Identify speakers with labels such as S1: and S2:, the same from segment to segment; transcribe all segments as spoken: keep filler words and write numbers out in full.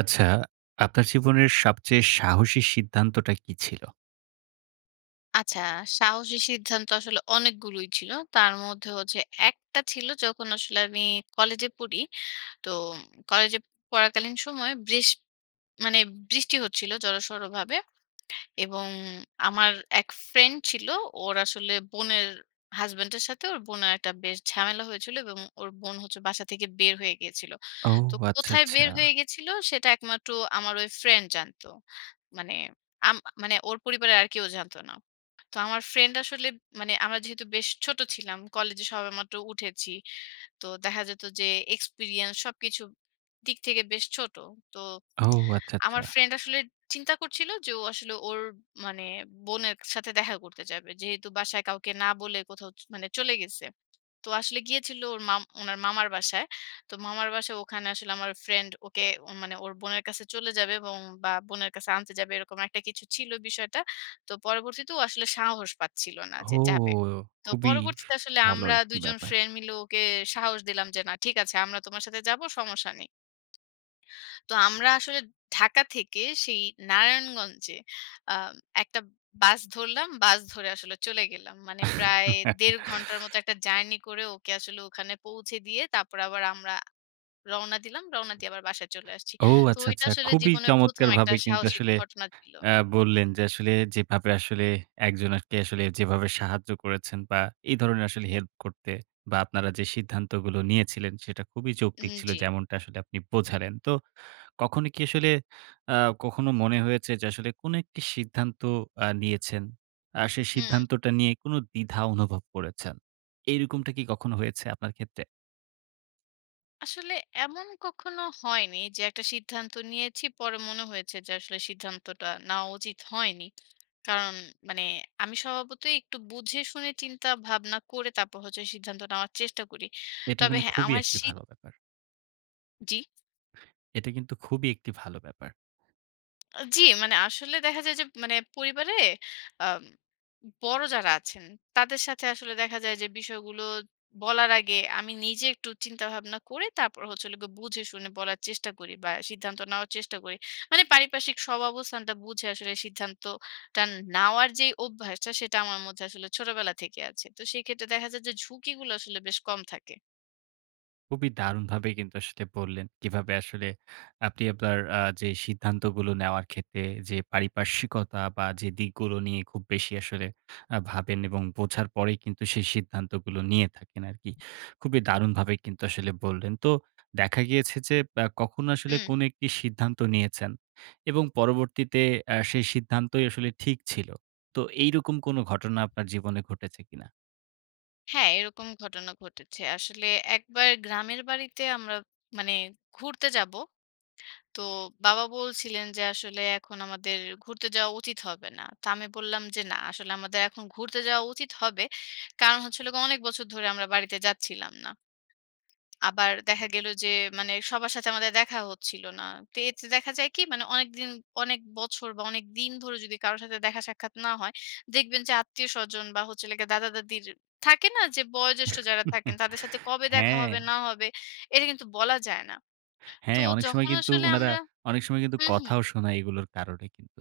S1: আচ্ছা, আপনার জীবনের সবচেয়ে সাহসী সিদ্ধান্তটা কী ছিল?
S2: আচ্ছা, সাহসী সিদ্ধান্ত আসলে অনেকগুলোই ছিল। তার মধ্যে হচ্ছে একটা ছিল যখন আসলে আমি কলেজে পড়ি। তো কলেজে পড়াকালীন সময় ব্রেস মানে বৃষ্টি হচ্ছিল জড়সড়ভাবে। এবং আমার এক ফ্রেন্ড ছিল। ওর আসলে বোনের হাসব্যান্ডের সাথে ওর বোনের একটা বেশ ঝামেলা হয়েছিল এবং ওর বোন হচ্ছে বাসা থেকে বের হয়ে গিয়েছিল।
S1: ও
S2: তো
S1: আচ্ছা,
S2: কোথায়
S1: আচ্ছা।
S2: বের হয়ে গেছিল সেটা একমাত্র আমার ঐ ফ্রেন্ড জানত। মানে আম আ মানে ওর পরিবারের আর কেউ জানত না। তো আমার ফ্রেন্ড আসলে মানে আমরা যেহেতু বেশ ছোট ছিলাম। কলেজে সবে মাত্র উঠেছি। তো দেখা যেত যে experience সবকিছু দিক থেকে বেশ ছোট। তো
S1: ও আচ্ছা, আচ্ছা।
S2: আমার ফ্রেন্ড আসলে চিন্তা করছিল যে ও আসলে ওর মানে বোনের কা সাথে দেখা করতে যাবে। যেহেতু বাসায় কাউকে না বলে কোথাও চ মানে চলে গেছে। তো আসলে গিয়েছিল ওর মাম উনার মামার বাসায়। তো মামার বাসায় ওখানে আসলে আমার ফ্রেন্ড ওকে মানে ওর বোনের কাছে চলে যাবে এবং বা বোনের কাছে আনতে যাবে এরকম একটা কিছু ছিল বিষয়টা। তো পরবর্তীতে ও আসলে সাহস পাচ্ছিল না
S1: ও,
S2: যে যাবে। তো
S1: খুবই
S2: পরবর্তীতে আসলে
S1: ভালো
S2: আমরা
S1: একটি
S2: দুই জন
S1: ব্যাপার।
S2: ফ্রেন্ড মিলে ওকে সাহস দিলাম যে, "না, ঠিক আছে আমরা তোমার সাথে যাবো। সমস্যা নেই।" তো আমরা আসলে ঢাকা থেকে সেই নারায়ণগঞ্জে আম একটা বাস ধরলাম। বাস ধরে আসলে চলে গেলাম। মানে প্রায় দেড় ঘন্টার মত একটা জার্নি করে ওকে আসলে ওখানে পৌঁছে দিয়ে তারপরে আবার আমরা রওনা দিলাম। রওনা দিয়ে আবার বাসায় চলে আসছি।
S1: ও,
S2: তো
S1: আচ্ছা,
S2: ঐটা
S1: আচ্ছা।
S2: আসলে
S1: খুবই
S2: জীবনের প্রথম একটা
S1: চমৎকারভাবে কিন্তু
S2: সাহসিক
S1: আসলে
S2: ঘটনা ছিলো।
S1: আ বললেন যে আসলে যেভাবে আসলে একজনাকে যেভাবে সাহায্য করেছেন। বা, এই ধরনের আসলে হেল্প করতে বা আপনারা যে সিদ্ধান্তগুলো নিয়েছিলেন, সেটা খুবই
S2: হুম,
S1: যৌক্তিক ছিল,
S2: জ্বি।
S1: যেমনটা আসলে আপনি বোঝালেন। তো কখনো কি আসলে আ কখনো মনে হয়েছে যে আসলে কোন একটি সিদ্ধান্ত আ নিয়েছেন। আ সেই
S2: হুম।
S1: সিদ্ধান্তটা নিয়ে কোনো দ্বিধা অনুভব করেছেন? এরকমটা কি কখনো হয়েছে আপনার ক্ষেত্রে?
S2: আসলে এমন কখনো হয়নি যে একটা সিদ্ধান্ত নিয়েছি, পরে মনে হয়েছে যে আসলে সিদ্ধান্তটা নেওয়া উচিত হয়নি। কারণ মানে আমি স্বভাবতই একটু বুঝে, শুনে, চিন্তা, ভাবনা করে তারপর হচ্ছে, সিদ্ধান্ত নেওয়ার চেষ্টা করি।
S1: এটা
S2: তবে
S1: কিন্তু
S2: হ্যাঁ,
S1: খুবই
S2: আমার
S1: একটি
S2: সিধ
S1: ভালো ব্যাপার।
S2: জ্বি?
S1: এটা কিন্তু খুবই একটি ভালো ব্যাপার।
S2: আ জ্বি, মানে আসলে দেখা যায় যে, মানে পরিবারে অ্যা বড় যারা আছেন, তাদের সাথে আসলে দেখা যায় যে, বিষয়গুলো বলার আগে, আমি নিজে একটু চিন্তাভাবনা করে, তারপর হচ্ছে হলো গিয়ে বুঝে শুনে বলার চেষ্টা করি বা, সিদ্ধান্ত নেওয়ার চেষ্টা করি। মানে পারিপার্শ্বিক সব অবস্থানটা বুঝে আসলে সিদ্ধান্তটা নেওয়ার যে অভ্যাসটা, সেটা আমার মধ্যে আসলে ছোটবেলা থেকে আছে। তো সেইক্ষেত্রে দেখা যায় যে, ঝুঁকিগুলো আসলে বেশ কম থাকে।
S1: খুবই দারুণভাবেই কিন্তু আসলে বললেন। কিভাবে আসলে আপনি আপনার অ্যা যে সিদ্ধান্তগুলো নেওয়ার ক্ষেত্রে যে, পারিপার্শ্বিকতা বা যে দিকগুলো নিয়ে খুব বেশি আসলে অ্যা ভাবেন এবং বোঝার পরেই কিন্তু সেই সিদ্ধান্তগুলো নিয়ে থাকেন আরকি। খুবই দারুণভাবে কিন্তু আসলে বললেন। তো দেখা গিয়েছে যে, ব্য কখনো আসলে
S2: হুম।
S1: কোন একটি সিদ্ধান্ত নিয়েছেন এবং পরবর্তীতে এ্যা সেই সিদ্ধান্তই আসলে ঠিক ছিল। তো এইরকম কোন ঘটনা আপনার জীবনে ঘটেছে কিনা?
S2: হ্যাঁ, এরকম ঘটনা ঘটেছে। আসলে একবার গ্রামের বাড়িতে আমরা মানে ঘুরতে যাব। তো বাবা বলছিলেন যে আসলে এখন আমাদের ঘুরতে যাওয়া উচিত হবে না। তো আমি বললাম যে না, আসলে আমাদের এখন ঘুরতে যাওয়া উচিত হবে। কারণ হচ্ছে হলো গে অনেক বছর ধরে আমরা বাড়িতে যাচ্ছিলাম না। আবার দেখা গেল যে মানে সবার সাথে আমাদের দেখাও হচ্ছিল না। তো এতে দেখা যায় কি মানে অনেক দিন, অনেক বছর বা, অনেক দিন ধরে যদি কারো সাথে দেখা সাক্ষাৎ না হয়, দেখবেন যে আত্মীয়-স্বজন বা, হচ্ছে হলো গিয়ে দাদা-দাদীর থাকে না? যে বয়োজ্যেষ্ঠ যারা থাকেন তাদের সাথে কবে দেখা
S1: হ্যাঁ।
S2: হবে না হবে, এটা কিন্তু বলা যায় না। তো
S1: হ্যাঁ। অনেক সময়
S2: যখন
S1: কিন্তু
S2: আসলে
S1: উনারা,
S2: আমরা
S1: অনেক সময় কিন্তু
S2: হু, হু।
S1: কথাও শোনায় এগুলোর কারণে কিন্তু।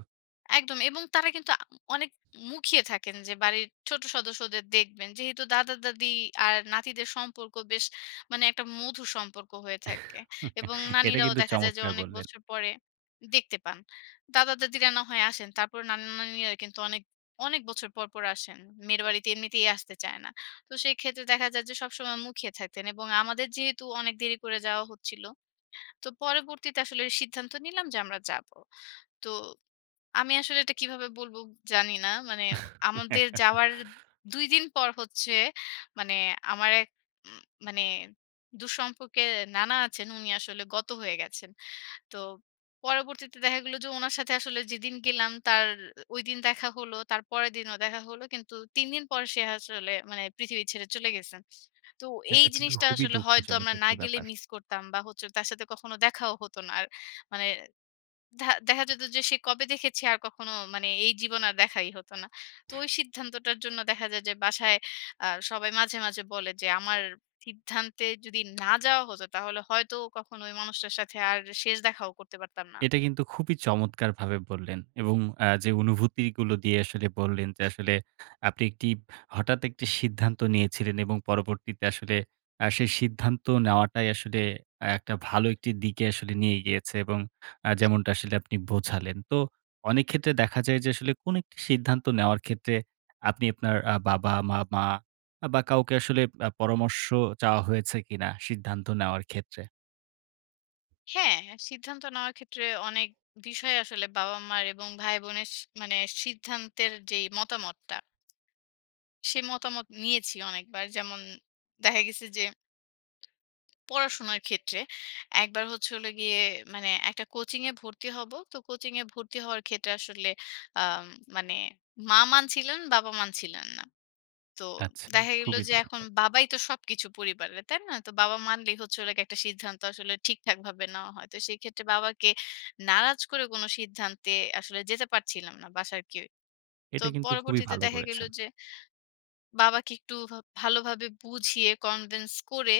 S2: একদম। এবং তারা কিন্তু আ অনেক মুখিয়ে থাকেন যে বাড়ির ছোট সদস্যদের দেখবেন। যেহেতু দাদা-দাদী আর নাতিদের সম্পর্ক বেশ মানে একটা মধুর সম্পর্ক হয়ে থাকে। এবং
S1: এটা
S2: নানীরাও
S1: কিন্তু
S2: দেখা যায় যে
S1: চমৎকার
S2: অনেক
S1: বললেন।
S2: বছর পরে দেখতে পান। দাদা-দাদীরা না হয় আসেন। তারপর নানা-নানীরা কিন্তু অনেক, অনেক বছর পর, পর আসেন। মেয়ের বাড়িতে এমনিতেই আসতে চায় না। তো সেইক্ষেত্রে দেখা যায় যে সবসময় মুখিয়ে থাকতেন। এবং আমাদের যেহেতু অনেক দেরি করে যাওয়া হচ্ছিল। তো পরবর্তীতে আসলে সিদ্ধান্ত নিলাম যে আমরা যাবো। তো আমি আসলে এটা কিভাবে বলবো জানি না। মানে আমাদের যাওয়ার দুই দিন পর হচ্ছে মানে আমার এক এ মানে দূর-সম্পর্কের নানা আছেন, উনি আসলে গত হয়ে গেছেন। তো পরবর্তীতে দেখা গেল যে ওনার সাথে আসলে যেদিন গেলাম তার ঐদিন দেখা হল। তার পরের দিনও দেখা হলো। কিন্তু তিন দিন পর সে আসলে মানে পৃথিবী ছেড়ে চলে গেছেন। তো এই
S1: এটা কিন্তু
S2: জিনিসটা
S1: খুবই
S2: আসলে হয়তো
S1: দুঃখজনক
S2: আমরা না
S1: একটি
S2: গেলে
S1: ব্যাপার।
S2: মিস করতাম বা, হচ্ছে তার সাথে কখনো দেখাও হত না। আর মানে দা দেখা যেত যে সে কবে দেখেছি আর কখনো মানে এই জীবনে আর দেখাই হত না। তো ওই সিদ্ধান্তটার জন্য দেখা যায় যে, বাসায় আ সবাই মাঝে, মাঝে বলে যে আমার সিদ্ধান্তে যদি না যাওয়া হতো তাহলে হয়তো কখনো ওই মানুষটার সাথে আর শেষ দেখাও করতে পারতাম না।
S1: এটা কিন্তু খুবই চমৎকারভাবে বললেন। এবং আ যে অনুভূতিগুলো দিয়ে আসলে বললেন যে আসলে আপনি একটি হঠাৎ একটি সিদ্ধান্ত নিয়েছিলেন এবং পরবর্তীতে আসলে আ সেই সিদ্ধান্ত নেওয়াটাই আসলে একটা ভালো একটি দিকে আসলে নিয়ে গিয়েছে। এবং আ
S2: হু।
S1: যেমনটা
S2: [unintelligible]
S1: আসলে আপনি বোঝালেন। তো অনেকক্ষেত্রে দেখা যায় যে আসলে কোন একটি সিদ্ধান্ত নেওয়ার ক্ষেত্রে আপনি আপনার আ বাবা-মা বা, বা কাউকে আসলে আ পরামর্শ চাওয়া হয়েছে কিনা, সিদ্ধান্ত নেওয়ার ক্ষেত্রে?
S2: হ্যাঁ, সিদ্ধান্ত নেওয়ার ক্ষেত্রে অনেক বিষয় আসলে বাবা-মার এবং ভাইবোনের সি মানে সিদ্ধান্তের যেই মতামতটা সে মতামত নিয়েছি অনেকবার। যেমন দেখা গেছে যে পড়াশোনার ক্ষেত্রে। একবার হচ্ছে হলো গিয়ে মানে একটা কোচিংয়ে ভর্তি হবো। তো কোচিংয়ে ভর্তি হওয়ার ক্ষেত্রে আসলে আ মানে মা মানছিলেন, বাবা মানছিলেন না। তো
S1: আচ্ছা।
S2: দেখা গেল
S1: খুবই
S2: যে,
S1: দারুন
S2: এখন
S1: ব্যাপ
S2: বাবাই তো সবকিছু পরিবারের, তাই না? তো বাবা মানলেই হচ্ছে হলো গে একটা সিদ্ধান্ত আসলে ঠিকঠাকভাবে নেওয়া হয়। তো সেক্ষেত্রে বাবাকে নারাজ করে কোন সিদ্ধান্তে আসলে যেতে পারছিলাম না বাসার কেউ। তো
S1: এটা কিন্তু খুবই
S2: পরবর্তীতে
S1: ভালো
S2: দেখা গেল
S1: করেছেন।
S2: যে, বাবাকে একটু ভা ভালোভাবে বুঝিয়ে convince করে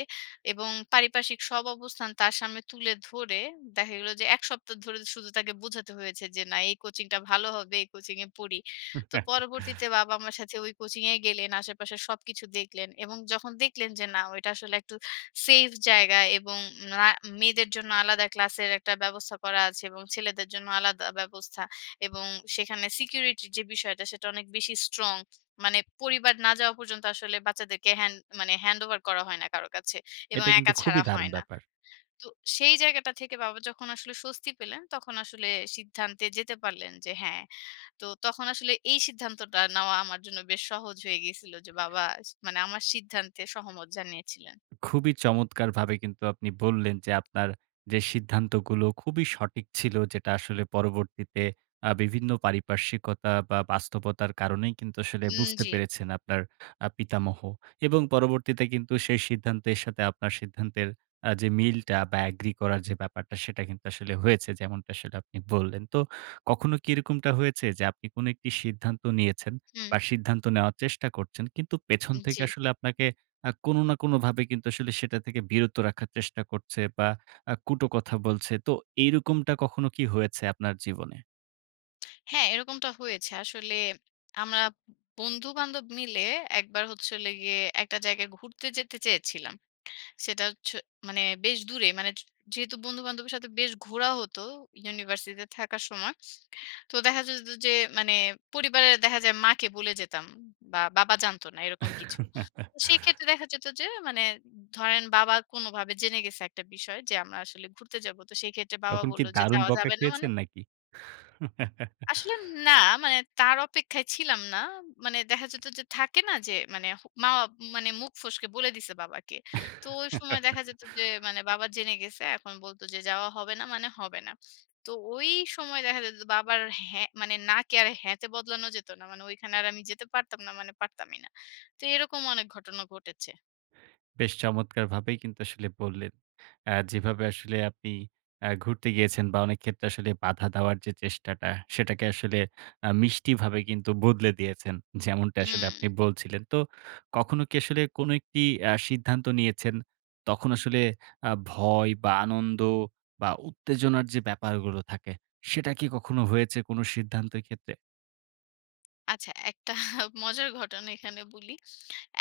S2: এবং পারিপার্শ্বিক সব অবস্থান তার সামনে তুলে ধরে দেখা গেল যে, এক সপ্তাহ ধরে শুধু তাকে বোঝাতে হয়েছে যে, না, এই কোচিংটা ভালো হবে, এই কোচিংএ পড়ি। তো পরবর্তীতে বাবা আমার সাথে ওই কোচিংয়ে গেলেন, আশেপাশে সবকিছু দেখলেন। এবং যখন দেখলেন যে না, ওইটা আসলে একটু সেফ জায়গা এবং না মেয়েদের জন্য আলাদা ক্লাসের একটা ব্যবস্থা করা আছে এবং ছেলেদের জন্য আলাদা ব্যবস্থা এবং সেখানে সিকিউরিটির যে বিষয়টা, সেটা অনেক বেশি strong। মানে পরিবার না যাওয়া পর্যন্ত আসলে বাচ্চাদেরকে হ্যান্ড মানে handover করা হয় না কারো কাছে। এবং
S1: এটা কিন্তু
S2: একা
S1: খুবই
S2: ছাড়া
S1: দারুণ
S2: হয় না।
S1: ব্যাপার।
S2: তো সেই জায়গাটা থেকে বাবা যখন আসলে স্বস্তি পেলেন, তখন আসলে সিদ্ধান্তে যেতে পারলেন যে, হ্যাঁ। তো তখন আসলে এই সিদ্ধান্তটা নেওয়া আমার জন্য বেশ সহজ হয়ে গিয়েছিল যে, বাবা আস মানে আমার সিদ্ধান্তে সহমত জানিয়েছিলেন।
S1: খুবই চমৎকারভাবে কিন্তু আপনি বললেন যে, আপনার যে সিদ্ধান্তগুলো খুবই সঠিক ছিল। যেটা আসলে পরবর্তীতে আ বিভিন্ন পারিপার্শ্বিকতা বা, বাস্তবতার কারণেই কিন্তু আসলে
S2: হুম,
S1: বুঝতে
S2: জি।
S1: পেরেছেন আপনার আ পিতামহ। এবং পরবর্তীতে কিন্তু সেই সিদ্ধান্তের সাথে আপনার সিদ্ধান্তের আ যে মিলটা বা agree করা যে ব্যাপারটা, সেটা কিন্তু আসলে হয়েছে, যেমনটা আপনি আসলে বললেন। তো কখনো কি এরকম হয়েছে যে, আপনি কোন একটি সিদ্ধান্ত নিয়েছেন
S2: হুম।
S1: বা সিদ্ধান্ত নেওয়ার চেষ্টা করছেন। কিন্তু পেছন
S2: উম
S1: থেকে
S2: জি।
S1: আসলে আপনাকে আ কোনো না কোনোভাবে কিন্তু আসলে সেটা থেকে বিরত রাখার চেষ্টা করছে বা, আ কটুকথা বলছে? তো এরকমটা কখনো কি হয়েছে আপনার জীবনে?
S2: হ্যাঁ। এরকমটা হয়েছে। আসলে আমরা বন্ধু-বান্ধব মিলে একবার হচ্ছে হলো গিয়ে একটা জায়গায় ঘুরতে যেতে চেয়েছিলাম। সেটা হচ্ছে মানে বেশ দূরে মানে য যেহেতু বন্ধু-বান্ধবের সাথে বেশ ঘোরা হতো, ইউনিভার্সিটিতে থাকার সময়। তো দেখা যেত যে মানে পরিবারের দেখা যায় মাকে বলে যেতাম। বা, বাবা জানত না। এরকম কিছু। তো সেক্ষেত্রে দেখা যেত যে মানে ধরেন বাবা কোনভাবে জেনে গেছে একটা বিষয়। যে আমরা আসলে ঘুরতে যাব। তো সেইক্ষেত্রে বাবা
S1: তখন কি
S2: বললো যে
S1: দারুণ
S2: যাওয়া
S1: বকা
S2: যাবে না মানে
S1: খেয়েছেন নাকি?
S2: আসলে না। মানে তার অপেক্ষায় ছিলাম না। মানে দেখা যেত, যে থাকে না? যে মানে মা মানে মুখ ফসকে বলে দিছে বাবাকে। তো ঐ সময় দেখা যেত যে মানে বাবা জেনে গেছে। এখন বলতো যে যাওয়া হবে না মানে হবে না। তো ঐ সময় দেখা যেত বাবার হ্যাঁ মানে না কে আর হ্যাঁ তে বদলানো যেত না। মানে ঐখানে আর আমি যেতে পারতাম না মানে পারতামই না। তো এরকম অনেক ঘটনা ঘটেছে।
S1: বেশ, চমৎকারভাবেই কিন্তু আসলে বললেন, আ যেভাবে আসলে আপনি আ ঘুরতে গিয়েছেন বা, অনেক ক্ষেত্রে আসলে বাধা দেওয়ার যে চেষ্টাটা, সেটাকে আসলে আ মিষ্টিভাবে কিন্তু বদলে দিয়েছেন। যেমনটা আসলে আপনি
S2: হুম।
S1: বলছিলেন। তো কখনো কি আসলে কোনো একটি আ সিদ্ধান্ত নিয়েছেন, তখন আসলে আ ভয় বা, আনন্দ বা উত্তেজনার যে ব্যাপারগুলো থাকে, সেটা কি কখনো হয়েছে কোন সিদ্ধান্তর ক্ষেত্রে?
S2: আচ্ছা, একটা মজার ঘটনা এখানে বুলি।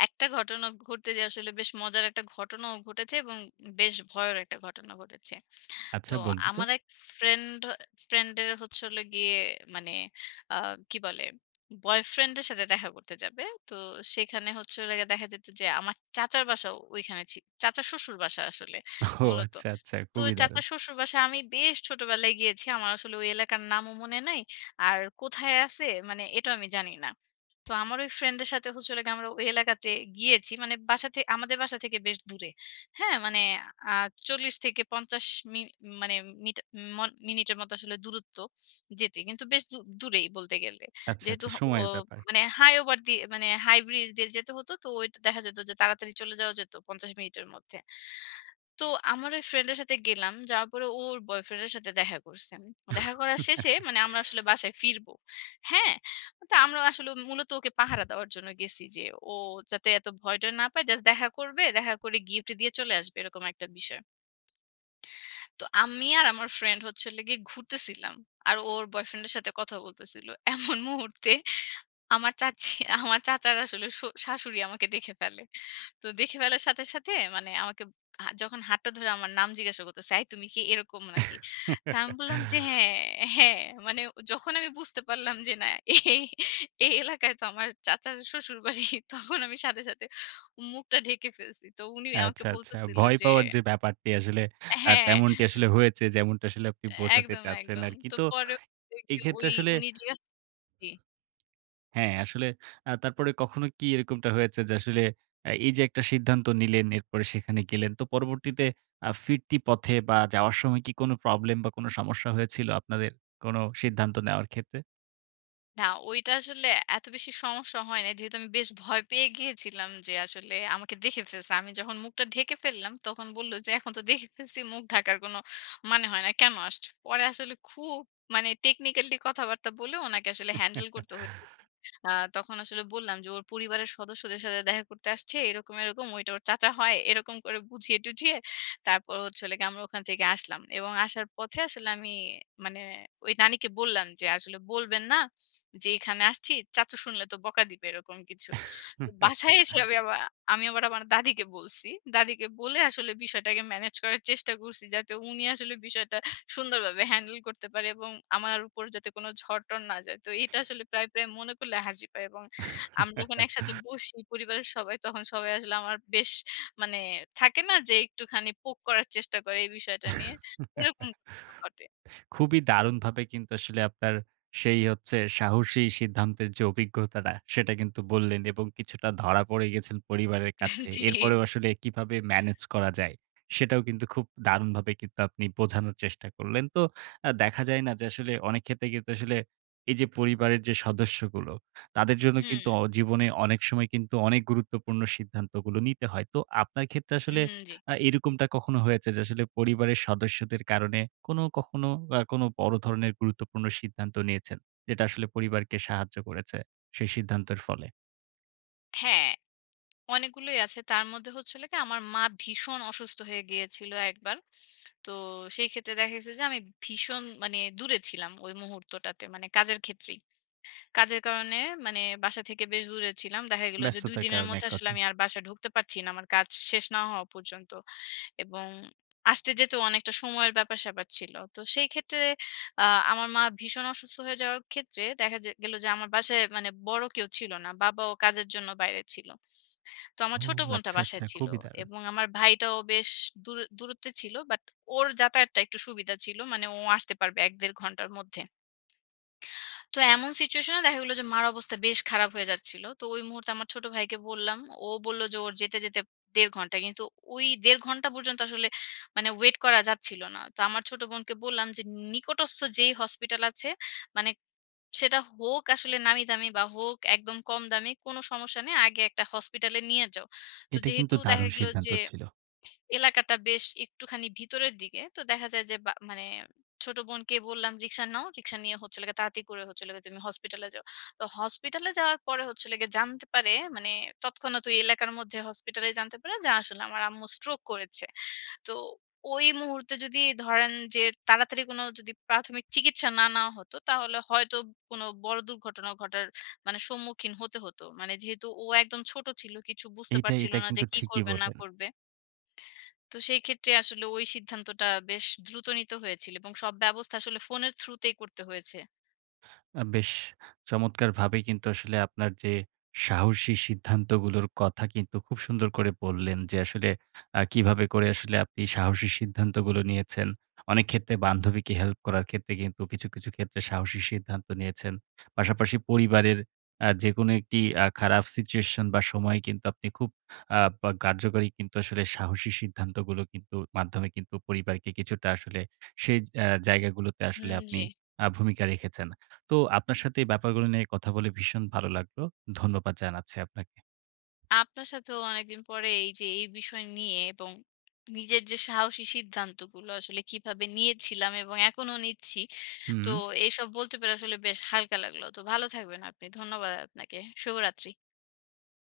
S2: একটা ঘটনা ঘটতে যেয়ে আসলে বেশ মজার একটা ঘটনাও ঘটেছে এবং বেশ ভয়েরও একটা ঘটনা ঘটেছে। তো
S1: আচ্ছা বলুন তো!
S2: আমার এক ফ্রেন্ড হ ফ্রেন্ডের হচ্ছে হলো গিয়ে মানে আ কি বলে বয়ফ্রেন্ড এর সাথে দেখা করতে যাবে। তো সেখানে হচ্ছে হলো গিয়ে দেখা যেত যে, আমার চাচার বাসাও ঐখানে ছি চাচার শ্বশুর বাসা আসলে
S1: ও
S2: মূলত।
S1: আচ্ছা, আচ্ছা
S2: তো ঐ
S1: খুবই দারুন!
S2: চাচার শ্বশুর বাসায় আমি বেশ ছোটবেলায় গিয়েছি। আমার আসলে ঐ এলাকার নামও মনে নাই। আর কোথায় আছে মানে এটাও আমি জানি না। তো আমার ঐ ফ্রেন্ডের সাথে হচ্ছে হলো গিয়ে, আমরা ঐ এলাকাতে গিয়েছি। মানে বাসা থে আমাদের বাসা থেকে বেশ দূরে। হ্যাঁ? মানে আ চল্লিশ থেকে পঞ্চাশ মি মানে মিটা মন মিনিটের মতো আসলে দূরত্ব যেতে। কিন্তু বেশ দূ দূরেই বলতে গেলে।
S1: আচ্ছা,
S2: যেহেতু
S1: আচ্ছা
S2: হ অ
S1: সময়ের ব্যাপার।
S2: মানে হাই ওভার দিয়ে মানে হাই ব্রিজ দিয়ে যেতে হতো তো ঐটা দেখা যেত যে তাড়াতাড়ি চলে যাওয়া যেত পঞ্চাশ মিনিটের মধ্যে। তো আমার ঐ ফ্রেন্ড এর সাথে গেলাম। যাওয়ার পরে ও ওর বয়ফ্রেন্ড এর সাথে দেখা করসে, দেখা করার শেষে মানে আমরা আসলে বাসায় ফিরব। হ্যাঁ? তো আমরা আসলেও মূলত ওকে পাহারা দেওয়ার জন্য গেছি যে, ও যাতে এত ভয় টয় না পায়। জাস্ট দেখা করবে, দেখা করে গিফট দিয়ে চলে আসবে। এরকম একটা বিষয়। তো আমি আর আমার ফ্রেন্ড হচ্ছে হলো গিয়ে ঘুরতেছিলাম। আর ও ওর বয়ফ্রেন্ড এর সাথে কথা বলতেছিল। এমন মুহূর্তে আমার চাচী আমার চাচার আসলে শ শাশুড়ি আমাকে দেখে ফেলে তো দেখে ফেলার সাথে, সাথে, মানে আমাকে হা যখন হাতটা ধরে আমার নাম জিজ্ঞাসা করতেছে, "এই তুমি কি এরকম নাকি?" তো আমি বললাম যে "হ্যাঁ, হ্যাঁ," মানে যখন আমি বুঝতে পারলাম যে না, এই, এই এলাকায় তো আমার চাচার শ্বশুরবাড়ি তখন আমি সাথে, সাথে, মুখটা ঢেকে ফেলছি তো উনি আমাকে
S1: আচ্ছা, আচ্ছা।
S2: বলতেছিল
S1: ভয়
S2: যে
S1: পাওয়ার যে ব্যাপারটি আসলে
S2: অ্যা
S1: অ্যা
S2: হ্যাঁ।
S1: তেমনটি আসলে হয়েছে যেমনটা আসলে আপনি বোঝাতে
S2: একদম,
S1: চাচ্ছেন
S2: একদম।
S1: আরকি।
S2: তো
S1: তো
S2: পরে
S1: এই
S2: [unintelligible] ঐ
S1: ক্ষেত্রে আসলে
S2: উনি জিজ্ঞেস জি।
S1: হ্যাঁ। আসলে এ্যা তারপরে কখনো কি এরকমটা হয়েছে? যে আসলে অ্যা এই যে, একটা সিদ্ধান্ত নিলেন এরপরে সেখানে গেলেন তো পরবর্তীতে আ ফিরতি পথে বা যাওয়ার সময় কি কোন প্রবলেম বা কোন সমস্যা হয়েছিল? আপনাদের কোন সিদ্ধান্ত নেওয়ার ক্ষেত্রে?
S2: না, ঐটা আসলে এত বেশি সমস্যা হয় নাই, যেহেতু আমি বেশ ভয় পেয়ে গিয়েছিলাম যে আসলে আমাকে দেখে ফেলছে। আমি যখন মুখটা ঢেকে ফেললাম তখন বলল যে, "এখন তো দেখে ফেলছি মুখ ঢাকার কোন মানে হয় না। কেন আসছ?" পরে আসলে খুব মানে technically কথাবার্তা বলে ওনাকে আসলে হ্যান্ডেল করতে হল। আ তখন আসলে বললাম যে ওর পরিবারের সদস্যদের সাথে দেখা করতে আসছে। এরকম, এরকম ওইটা ওর চাচা হয় এরকম করে বুঝিয়ে টুঝিয়ে তারপর হচ্ছে হলো গিয়ে আমরা ওখান থেকে আসলাম। এবং আসার পথে আসলে আমি মানে ওই নানিকে বললাম যে আসলে বলবেন না। যে এখানে আসছি চাচ্চু শুনলে তো বকা দিবে এরকম কিছু। তো বাসায় এসে আমি আবা আমি আবার আমার দাদিকে বলছি। দাদিকে বলে আসলে বিষয়টাকে ম্যানেজ করার চেষ্টা করছি যাতে উনি আসলে বিষয়টা সুন্দরভাবে হ্যান্ডেল করতে পারে এবং আমার উপর যাতে কোন ঝড়-টর না যায়। তো এটা আসলে প্রায়, প্রায় মনে করলে হাসি পায় এবং আমি যখন একসাথে বসি পরিবারের সবাই তখন সবাই আসলে আমার বেশ মানে থাকে না যে একটুখানি পোক করার চেষ্টা করে এই বিষয়টা নিয়ে? এরকম [unintelligible] ঘটে।
S1: খুবই! দারুণভাবে কিন্তু আসলে আপনার সেই হচ্ছে সাহসী সিদ্ধান্তের যে অভিজ্ঞতাটা সেটা কিন্তু বললেন এবং কিছুটা ধরা পড়ে গেছেন পরিবারের
S2: জি,
S1: কাছে।
S2: জি।
S1: এরপরেও আসলে কীভাবে ম্যানেজ করা যায়? সেটাও কিন্তু খুব দারুণভাবে কিন্তু আপনি বোঝানোর চেষ্টা করলেন। তো আ দেখা যায় না। যে আসলে, অনেক ক্ষেত্রে কিন্তু আসলে এই যে পরিবারের যে সদস্যগুলো তাদের জন্য কিন্তু
S2: হুম।
S1: অ জীবনে অনেক সময় কিন্তু অনেক গুরুত্বপূর্ণ সিদ্ধান্তগুলো নিতে হয়। তো আপনার ক্ষেত্রে আসলে
S2: উম জি।
S1: আ এরকমটা কখনো হয়েছে যে, আসলে পরিবারের সদস্যদের কারণে কোন কখনো আ কোন বড় ধরনের গুরুত্বপূর্ণ সিদ্ধান্ত নিয়েছেন? যেটা আসলে পরিবারকে সাহায্য করেছে সেই সিদ্ধান্তের ফলে?
S2: হ্যাঁ, অনেকগুলোই আছে, তার মধ্যে হচ্ছে হলো গিয়ে, আমার মা ভীষণ অসুস্থ হয়ে গিয়েছিল একবার। তো সেই ক্ষেত্রে দেখা গেছে যে, আমি ভীষণ মানে দূরে ছিলাম ওই মুহূর্তটাতে, মানে কাজের ক্ষেত্রেই, কাজের কারণে মানে বাসা থেকে বেশ দূরে ছিলাম। দেখা গেল যে দুই
S1: ব্যস্ততার
S2: দিনের
S1: কারণে
S2: মধ্যে
S1: এক
S2: আসলে
S1: কথায়।
S2: আমি আর বাসায় ঢুকতে পারছি না, আমার কাজ শেষ না হওয়া পর্যন্ত, এবং আসতে যেতেও অনেকটা সময়ের ব্যাপার-স্যাপার ছিল। তো সেই ক্ষেত্রে আ আমার মা ভীষণ অসুস্থ হয়ে যাওয়ার ক্ষেত্রে দেখা যে গেল যে, আমার বাসায় মানে বড় কেউ ছিল না, বাবাও কাজের জন্য বাইরে ছিল, তো
S1: ও
S2: আমার ছোট বোনটা
S1: আচ্ছা, আচ্ছা।
S2: বাসায় ছিল,
S1: খুবই দারুণ।
S2: এবং আমার ভাইটাও বেশ দূরে দূরত্বে ছিল, বাট ওর যাতায়াতটা একটু সুবিধা ছিল, মানে ও আসতে পারবে এক-দেড় ঘন্টার মধ্যে। তো এমন সিচুয়েশনে দেখা গেল যে মার অবস্থা বেশ খারাপ হয়ে যাচ্ছিল, তো ওই মুহূর্তে আমার ছোট ভাইকে বললাম, ও বলল যে ওর যেতে, যেতে দেড় ঘন্টা। কিন্তু ওই দেড় ঘন্টা পর্যন্ত আসলে মানে ওয়েট করা যাচ্ছিল না। তো আমার ছোট বোনকে বললাম যে, নিকটস্থ যেই হসপিটাল আছে, মানে সেটা হোক আসলে নামি দামি বা হোক একদম কম দামি, কোন সমস্যা নেই, আগে একটা হসপিটালে নিয়ে যাও। তো
S1: এইটা কিন্তু
S2: যেহেতু দেখা
S1: দারুন
S2: গেল
S1: সিদ্ধান্ত
S2: যে,
S1: ছিল।
S2: এলাকাটা বেশ একটুখানি ভিতরের দিকে, তো দেখা যায় যে, বা মানে ছোট বোনকে বললাম রিকশা নাও, রিকশা নিয়ে হচ্ছে হলো গিয়া তাড়াতাড়ি করে হচ্ছে হলো গিয়ে, তুমি হসপিটালে যাও, তো হসপিটালে যাওয়ার পরে হচ্ছে হলো গিয়ে জানতে পারে মানে তৎক্ষণাত ঐ এলাকার মধ্যে হসপিটালে জানতে পারে যে, আসলে আমার আম্মু stroke করেছে, তো ওই মুহূর্তে যদি ধরেন যে, তাড়াতাড়ি কোন যদি প্রাথমিক চিকিৎসা না নেওয়া হতো, তাহলে হয়তো কোন বড় দুর্ঘটনা ঘটার মানে সম্মুখীন হতে হতো, মানে যেহেতু ও একদম ছোট ছিল, কিছু বুঝতে
S1: এইটা
S2: পারছিল
S1: এইটা
S2: না যে
S1: কিন্তু
S2: কি
S1: ঠিকই
S2: করবে না
S1: বললেন।
S2: করবে। তো সেই ক্ষেত্রে আসলে ওই সিদ্ধান্তটা বেশ দ্রুত নিতে হয়েছিল, এবং সব ব্যবস্থা আসলে ফোনের থ্রুতেই করতে হয়েছে।
S1: আ বেশ, চমৎকারভাবেই কিন্তু আসলে আপনার যে, সাহসী সিদ্ধান্তগুলোর কথা কিন্তু খুব সুন্দর করে বললেন যে, আসলে আ কীভাবে করে আসলে আপনি সাহসী সিদ্ধান্তগুলো নিয়েছেন, অনেক ক্ষেত্রে বান্ধবীকে হেল্প করার ক্ষেত্রে, কিন্তু কিছু, কিছু ক্ষেত্রে সাহসী সিদ্ধান্ত নিয়েছেন। পাশাপাশি পরিবারের আ যেকোনো একটি আ খারাপ সিচুয়েশন বা সময় কিন্তু আপনি খুব আ পা কার্যকরী কিন্তু আসলে সাহসী সিদ্ধান্তগুলো কিন্তু, মাধ্যমে কিন্তু পরিবারকে কিছুটা আসলে সেই আ জায়গাগুলোতে, আসলে
S2: হুম,
S1: আপনি
S2: জি।
S1: আ ভূমিকা রেখেছেন, তো আপনার সাথে এই ব্যাপারগুলো নিয়ে কথা বলে ভীষণ ভালো লাগলো, ধন্যবাদ জানাচ্ছি আপনাকে।
S2: আপনার সাথেও অনেকদিন পরে এই যে, এই বিষয় নিয়ে এবং নিজের যে সাহসী সিদ্ধান্তগুলো আসলে কিভাবে নিয়েছিলাম এবং এখনো নিচ্ছি, তো
S1: হুম।
S2: এইসব বলতে পেরে আসলে বেশ হালকা লাগল। তো ভালো থাকবেন আপনি, ধন্যবাদ আপনাকে, শুভরাত্রি।